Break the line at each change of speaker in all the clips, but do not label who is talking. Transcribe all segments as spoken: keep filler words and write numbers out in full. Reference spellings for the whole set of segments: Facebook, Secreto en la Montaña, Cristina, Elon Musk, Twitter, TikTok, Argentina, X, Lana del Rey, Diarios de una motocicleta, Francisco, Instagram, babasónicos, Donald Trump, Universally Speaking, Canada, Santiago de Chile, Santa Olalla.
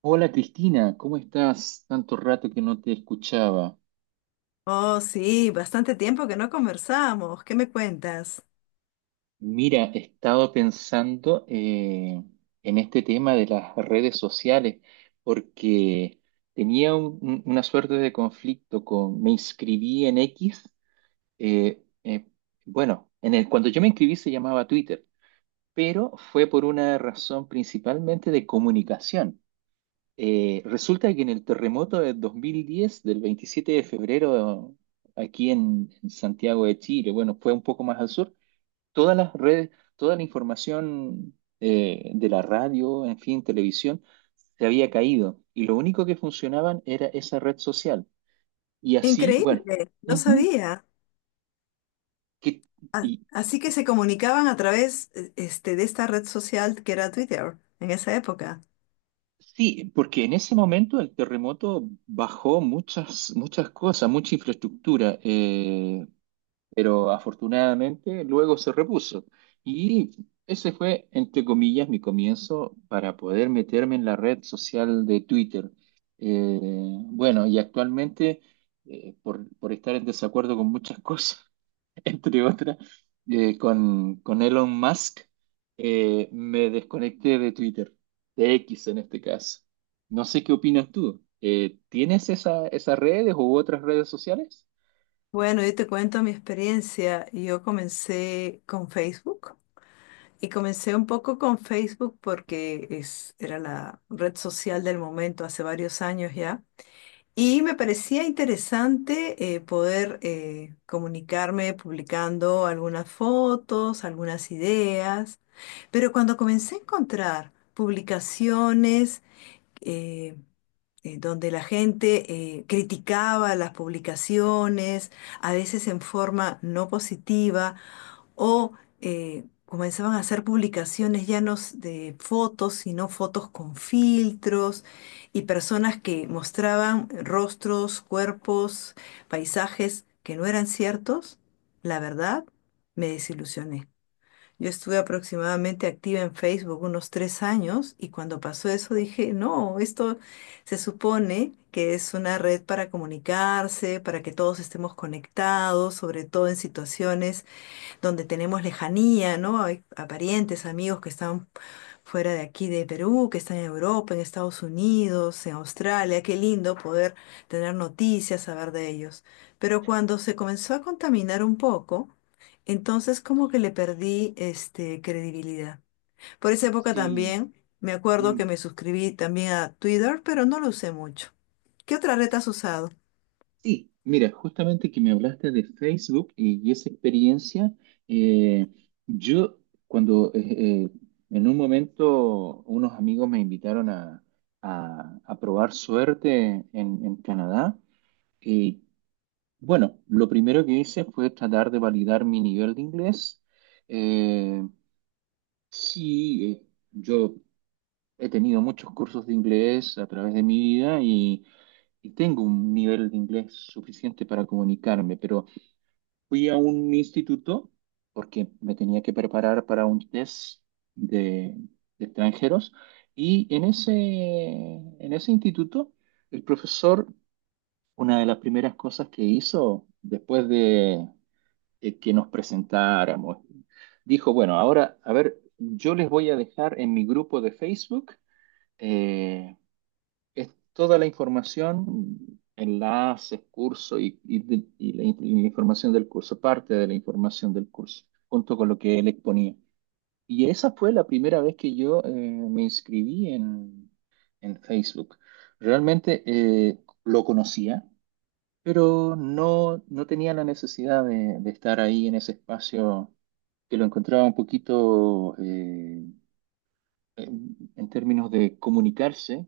Hola Cristina, ¿cómo estás? Tanto rato que no te escuchaba.
Oh, sí, bastante tiempo que no conversamos. ¿Qué me cuentas?
Mira, he estado pensando eh, en este tema de las redes sociales porque tenía un- un- una suerte de conflicto con, me inscribí en X, eh, eh, bueno, en el, cuando yo me inscribí se llamaba Twitter, pero fue por una razón principalmente de comunicación. Eh, resulta que en el terremoto del dos mil diez, del veintisiete de febrero, aquí en, en Santiago de Chile, bueno, fue un poco más al sur, todas las redes, toda la información eh, de la radio, en fin, televisión, se había caído y lo único que funcionaban era esa red social. Y así, bueno,
Increíble, no
ujú,
sabía.
que,
A-
y,
Así que se
y-
comunicaban a través, eh, este, de esta red social que era Twitter en esa época.
sí, porque en ese momento el terremoto bajó muchas, muchas cosas, mucha infraestructura. Eh, pero afortunadamente luego se repuso. Y ese fue, entre comillas, mi comienzo para poder meterme en la red social de Twitter. Eh, bueno, y actualmente, eh, por, por estar en desacuerdo con muchas cosas, entre otras, eh, con, con Elon Musk, eh, me desconecté de Twitter, de X en este caso. No sé qué opinas tú. Eh, ¿tienes esa, esas redes u otras redes sociales?
Bueno, yo te cuento mi experiencia. Yo comencé con Facebook y comencé un poco con Facebook porque es, era la red social del momento hace varios años ya. Y me parecía interesante eh, poder eh, comunicarme publicando algunas fotos, algunas ideas, pero cuando comencé a encontrar publicaciones eh, eh, donde la gente eh, criticaba las publicaciones, a veces en forma no positiva, o eh, comenzaban a hacer publicaciones ya no s- de fotos, sino fotos con filtros y personas que mostraban rostros, cuerpos, paisajes que no eran ciertos, la verdad, me desilusioné. Yo estuve aproximadamente activa en Facebook unos tres años y cuando pasó eso dije, no, esto se supone que es una red para comunicarse, para que todos estemos conectados, sobre todo en situaciones donde tenemos lejanía, ¿no? Hay a parientes, amigos que están fuera de aquí, de Perú, que están en Europa, en Estados Unidos, en Australia. Qué lindo poder tener noticias, saber de ellos. Pero cuando se comenzó a contaminar un poco, entonces como que le perdí este, credibilidad. Por esa época
Sí.
también me acuerdo que
Mm.
me suscribí también a Twitter, pero no lo usé mucho. ¿Qué otra red has usado?
Sí, mira, justamente que me hablaste de Facebook y, y esa experiencia, eh, yo cuando eh, eh, en un momento unos amigos me invitaron a, a- a probar suerte en, en Canadá, y bueno, lo primero que hice fue tratar de validar mi nivel de inglés. Eh, sí, eh, yo he tenido muchos cursos de inglés a través de mi vida y y tengo un nivel de inglés suficiente para comunicarme, pero... Fui a un instituto porque me tenía que preparar para un test de, de extranjeros y en ese, en ese instituto el profesor, una de las primeras cosas que hizo después de eh, que nos presentáramos, dijo, bueno, ahora, a ver, yo les voy a dejar en mi grupo de Facebook. eh, es toda la información, enlaces, curso y, y de- y la, in- y la información del curso, parte de la información del curso, junto con lo que él exponía. Y esa fue la primera vez que yo eh, me inscribí en, en Facebook. Realmente eh, lo conocía, pero no, no tenía la necesidad de, de estar ahí en ese espacio que lo encontraba un poquito eh, en en términos de comunicarse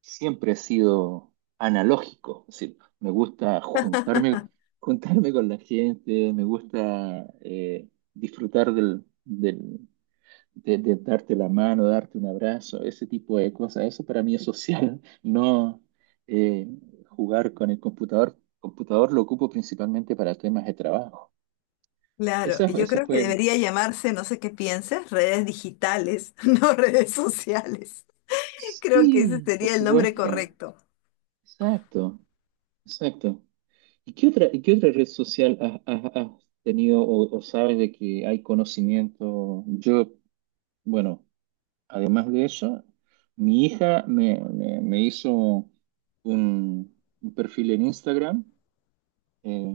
siempre he sido analógico, es decir, me gusta juntarme, juntarme con la gente, me gusta eh, disfrutar del, del- de, de darte la mano, darte un abrazo, ese tipo de cosas. Eso para mí es social, no eh, jugar con el computador. Computador lo ocupo principalmente para temas de trabajo.
Claro,
Esa,
yo
esa
creo que
fue...
debería llamarse, no sé qué pienses, redes digitales, no redes sociales. Creo que ese
Sí, por
sería el nombre
supuesto.
correcto.
Exacto, exacto. ¿Y qué otra, y qué otra red social has, has- has tenido o, o sabes de que hay conocimiento? Yo, bueno, además de eso, mi hija me, me- me hizo un, un perfil en Instagram eh,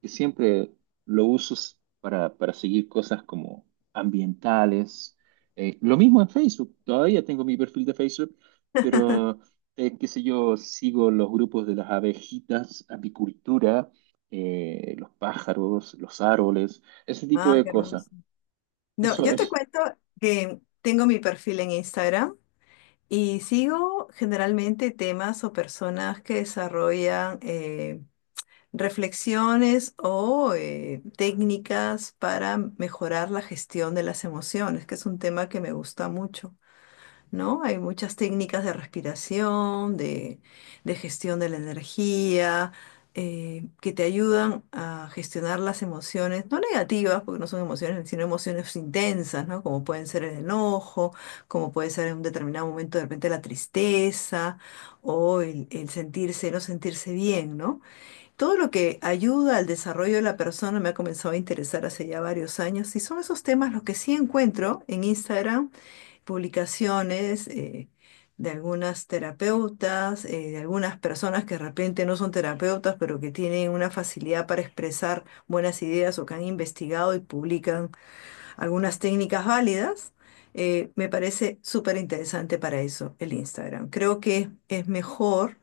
que siempre lo uso s- para, para seguir cosas como ambientales. Eh, lo mismo en Facebook, todavía tengo mi perfil de Facebook, pero eh, qué sé yo, sigo los grupos de las abejitas, apicultura, eh, los pájaros, los árboles, ese tipo
Ah,
de
qué
cosas.
hermoso. No,
Eso
yo te
es,
cuento que tengo mi perfil en Instagram y sigo generalmente temas o personas que desarrollan eh, reflexiones o eh, técnicas para mejorar la gestión de las emociones, que es un tema que me gusta mucho. ¿No? Hay muchas técnicas de respiración, de, de gestión de la energía, eh, que te ayudan a gestionar las emociones, no negativas, porque no son emociones, sino emociones intensas, ¿no? Como pueden ser el enojo, como puede ser en un determinado momento de repente la tristeza o el, el sentirse, no sentirse bien, ¿no? Todo lo que ayuda al desarrollo de la persona me ha comenzado a interesar hace ya varios años y son esos temas los que sí encuentro en Instagram publicaciones eh, de algunas terapeutas, eh, de algunas personas que de repente no son terapeutas, pero que tienen una facilidad para expresar buenas ideas o que han investigado y publican algunas técnicas válidas. Eh, me parece súper interesante para eso el Instagram. Creo que es mejor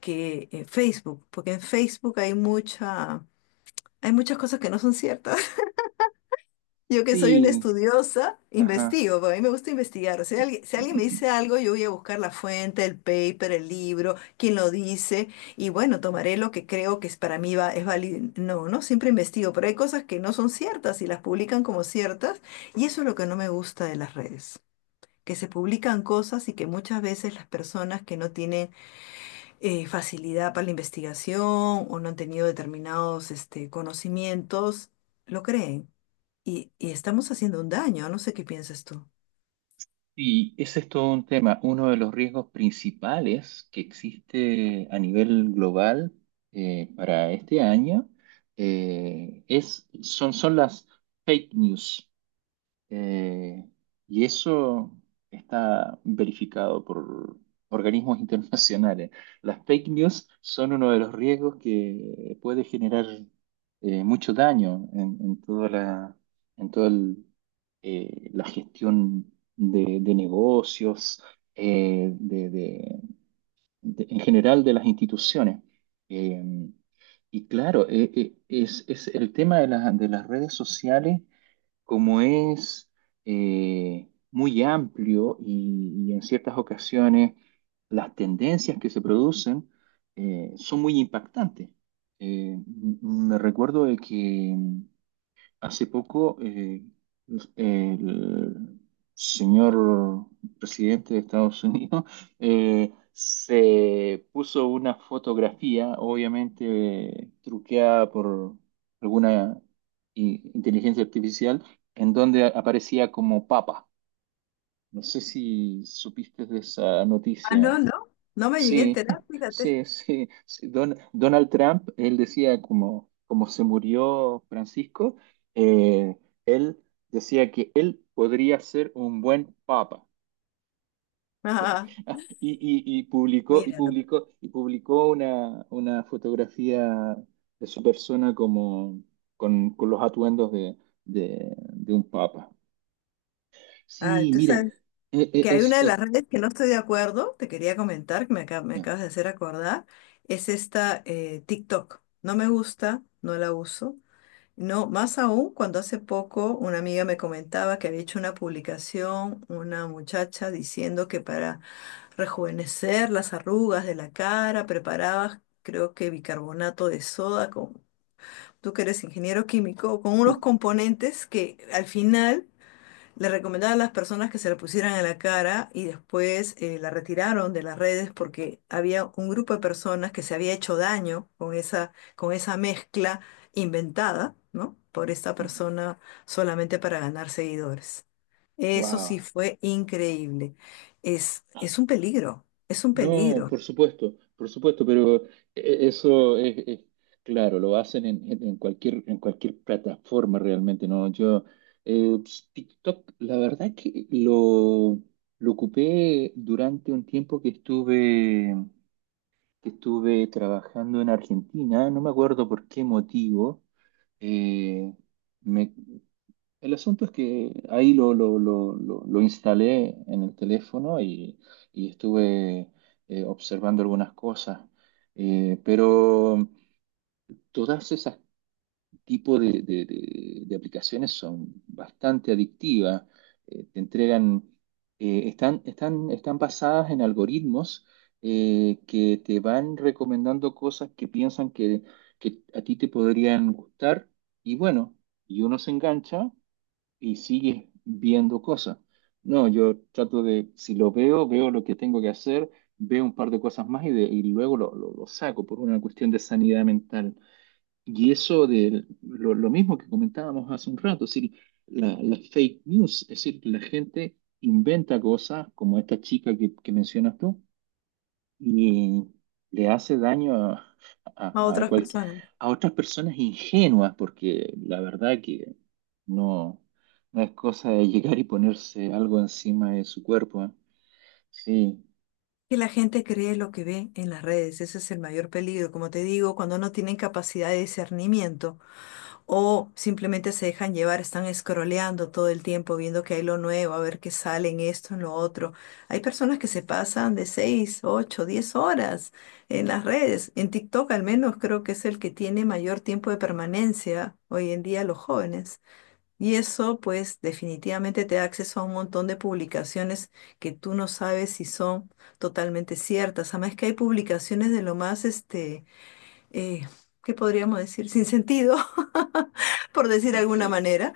que eh, Facebook, porque en Facebook hay mucha, hay muchas cosas que no son ciertas. Yo que soy una
sí,
estudiosa,
ajá.
investigo, porque a mí me gusta investigar. Si alguien, si alguien me dice algo, yo voy a buscar la fuente, el paper, el libro, quién lo dice, y bueno, tomaré lo que creo que es para mí va, es válido. No, no, siempre investigo, pero hay cosas que no son ciertas y las publican como ciertas, y eso es lo que no me gusta de las redes, que se publican cosas y que muchas veces las personas que no tienen eh, facilidad para la investigación o no han tenido determinados este, conocimientos, lo creen y, y estamos haciendo un daño, no sé qué piensas tú.
Y ese es todo un tema. Uno de los riesgos principales que existe a nivel global eh, para este año eh, es, son, son las fake news. Eh, y eso está verificado por organismos internacionales. Las fake news son uno de los riesgos que puede generar eh, mucho daño en, en toda la, en toda el, eh, la gestión de, de negocios, eh, de, de- de- en general de las instituciones. Eh, y claro, eh, eh, es, es el tema de la- de las redes sociales como es eh, muy amplio y, y en ciertas ocasiones las tendencias que se producen eh, son muy impactantes. Eh, m- me recuerdo de que hace poco, eh, el señor presidente de Estados Unidos eh, se puso una fotografía, obviamente truqueada por alguna i- inteligencia artificial, en donde aparecía como papa. No sé si supiste de esa
Ah, no,
noticia.
no, no me llegué a
Sí,
enterar, fíjate.
sí, sí, sí. Don- Donald Trump, él decía como, como se murió Francisco, eh, él decía que él podría ser un buen papa.
Ajá,
Ah, Y, y- y publicó, y
míralo.
publicó, y publicó una, una fotografía de su persona como con, con los atuendos de, de- de un papa.
Ah,
Sí,
tú
mira,
sabes
e- e-
que hay
es,
una de
es,
las redes que no estoy de acuerdo, te quería comentar, que me, acab- me
ya.
acabas de hacer acordar, es esta eh, TikTok. No me gusta, no la uso. No, más aún cuando hace poco una amiga me comentaba que había hecho una publicación, una muchacha diciendo que para rejuvenecer las arrugas de la cara preparaba, creo que bicarbonato de soda, tú que eres ingeniero químico, con unos componentes que al final le recomendaban a las personas que se la pusieran en la cara y después eh, la retiraron de las redes porque había un grupo de personas que se había hecho daño con esa, con esa mezcla inventada, ¿no? Por esta persona solamente para ganar seguidores. Eso sí
Wow.
fue increíble. Es, es un peligro, es un
No,
peligro
por supuesto, por supuesto, pero e- eso es, es- claro, lo hacen en, en- en cualquier, en cualquier plataforma realmente, ¿no? Yo, eh, ps, TikTok, la verdad que lo, lo ocupé durante un tiempo que estuve, que estuve trabajando en Argentina, no me acuerdo por qué motivo, eh, me, el asunto es que ahí lo, lo, lo, lo, lo instalé en el teléfono y, y estuve eh, observando algunas cosas. Eh, pero todas esas tipos de, de- de- de aplicaciones son bastante adictivas. Eh, te entregan, eh, están, están, están basadas en algoritmos eh, que te van recomendando cosas que piensan que, que a ti te podrían gustar y bueno, y uno se engancha y sigues viendo cosas. No, yo trato de, si lo veo, veo lo que tengo que hacer, veo un par de cosas más y, de- y luego lo, lo- lo saco por una cuestión de sanidad mental. Y eso de lo, lo mismo que comentábamos hace un rato, es decir, la, la fake news, es decir, la gente inventa cosas como esta chica que, que mencionas tú y le hace daño a,
a
a, a
otras
cual-
personas.
a otras personas ingenuas, porque la verdad que no, no es cosa de llegar y ponerse algo encima de su cuerpo, ¿eh? Sí,
Que la gente cree lo que ve en las redes, ese es el mayor peligro. Como te digo, cuando no tienen capacidad de discernimiento o simplemente se dejan llevar, están scrolleando todo el tiempo, viendo que hay lo nuevo, a ver qué sale en esto, en lo otro. Hay personas que se pasan de seis ocho diez horas en las redes. En TikTok al menos creo que es el que tiene mayor tiempo de permanencia hoy en día los jóvenes. Y eso, pues, definitivamente te da acceso a un montón de publicaciones que tú no sabes si son totalmente ciertas. Además que hay publicaciones de lo más, este, eh, ¿qué podríamos decir? Sin sentido, por decir de alguna
de,
manera,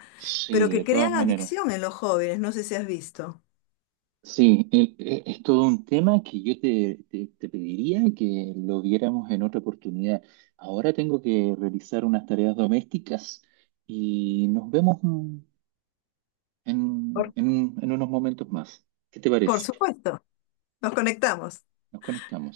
pero
sí,
que
de todas
crean
maneras.
adicción en los jóvenes. No sé si has visto.
Sí, e- e- es todo un tema que yo te, te, te pediría que lo viéramos en otra oportunidad. Ahora tengo que realizar unas tareas domésticas y nos vemos en,
Por,
en un- en unos momentos más. ¿Qué te
por
parece?
supuesto, nos conectamos.
Nos conectamos.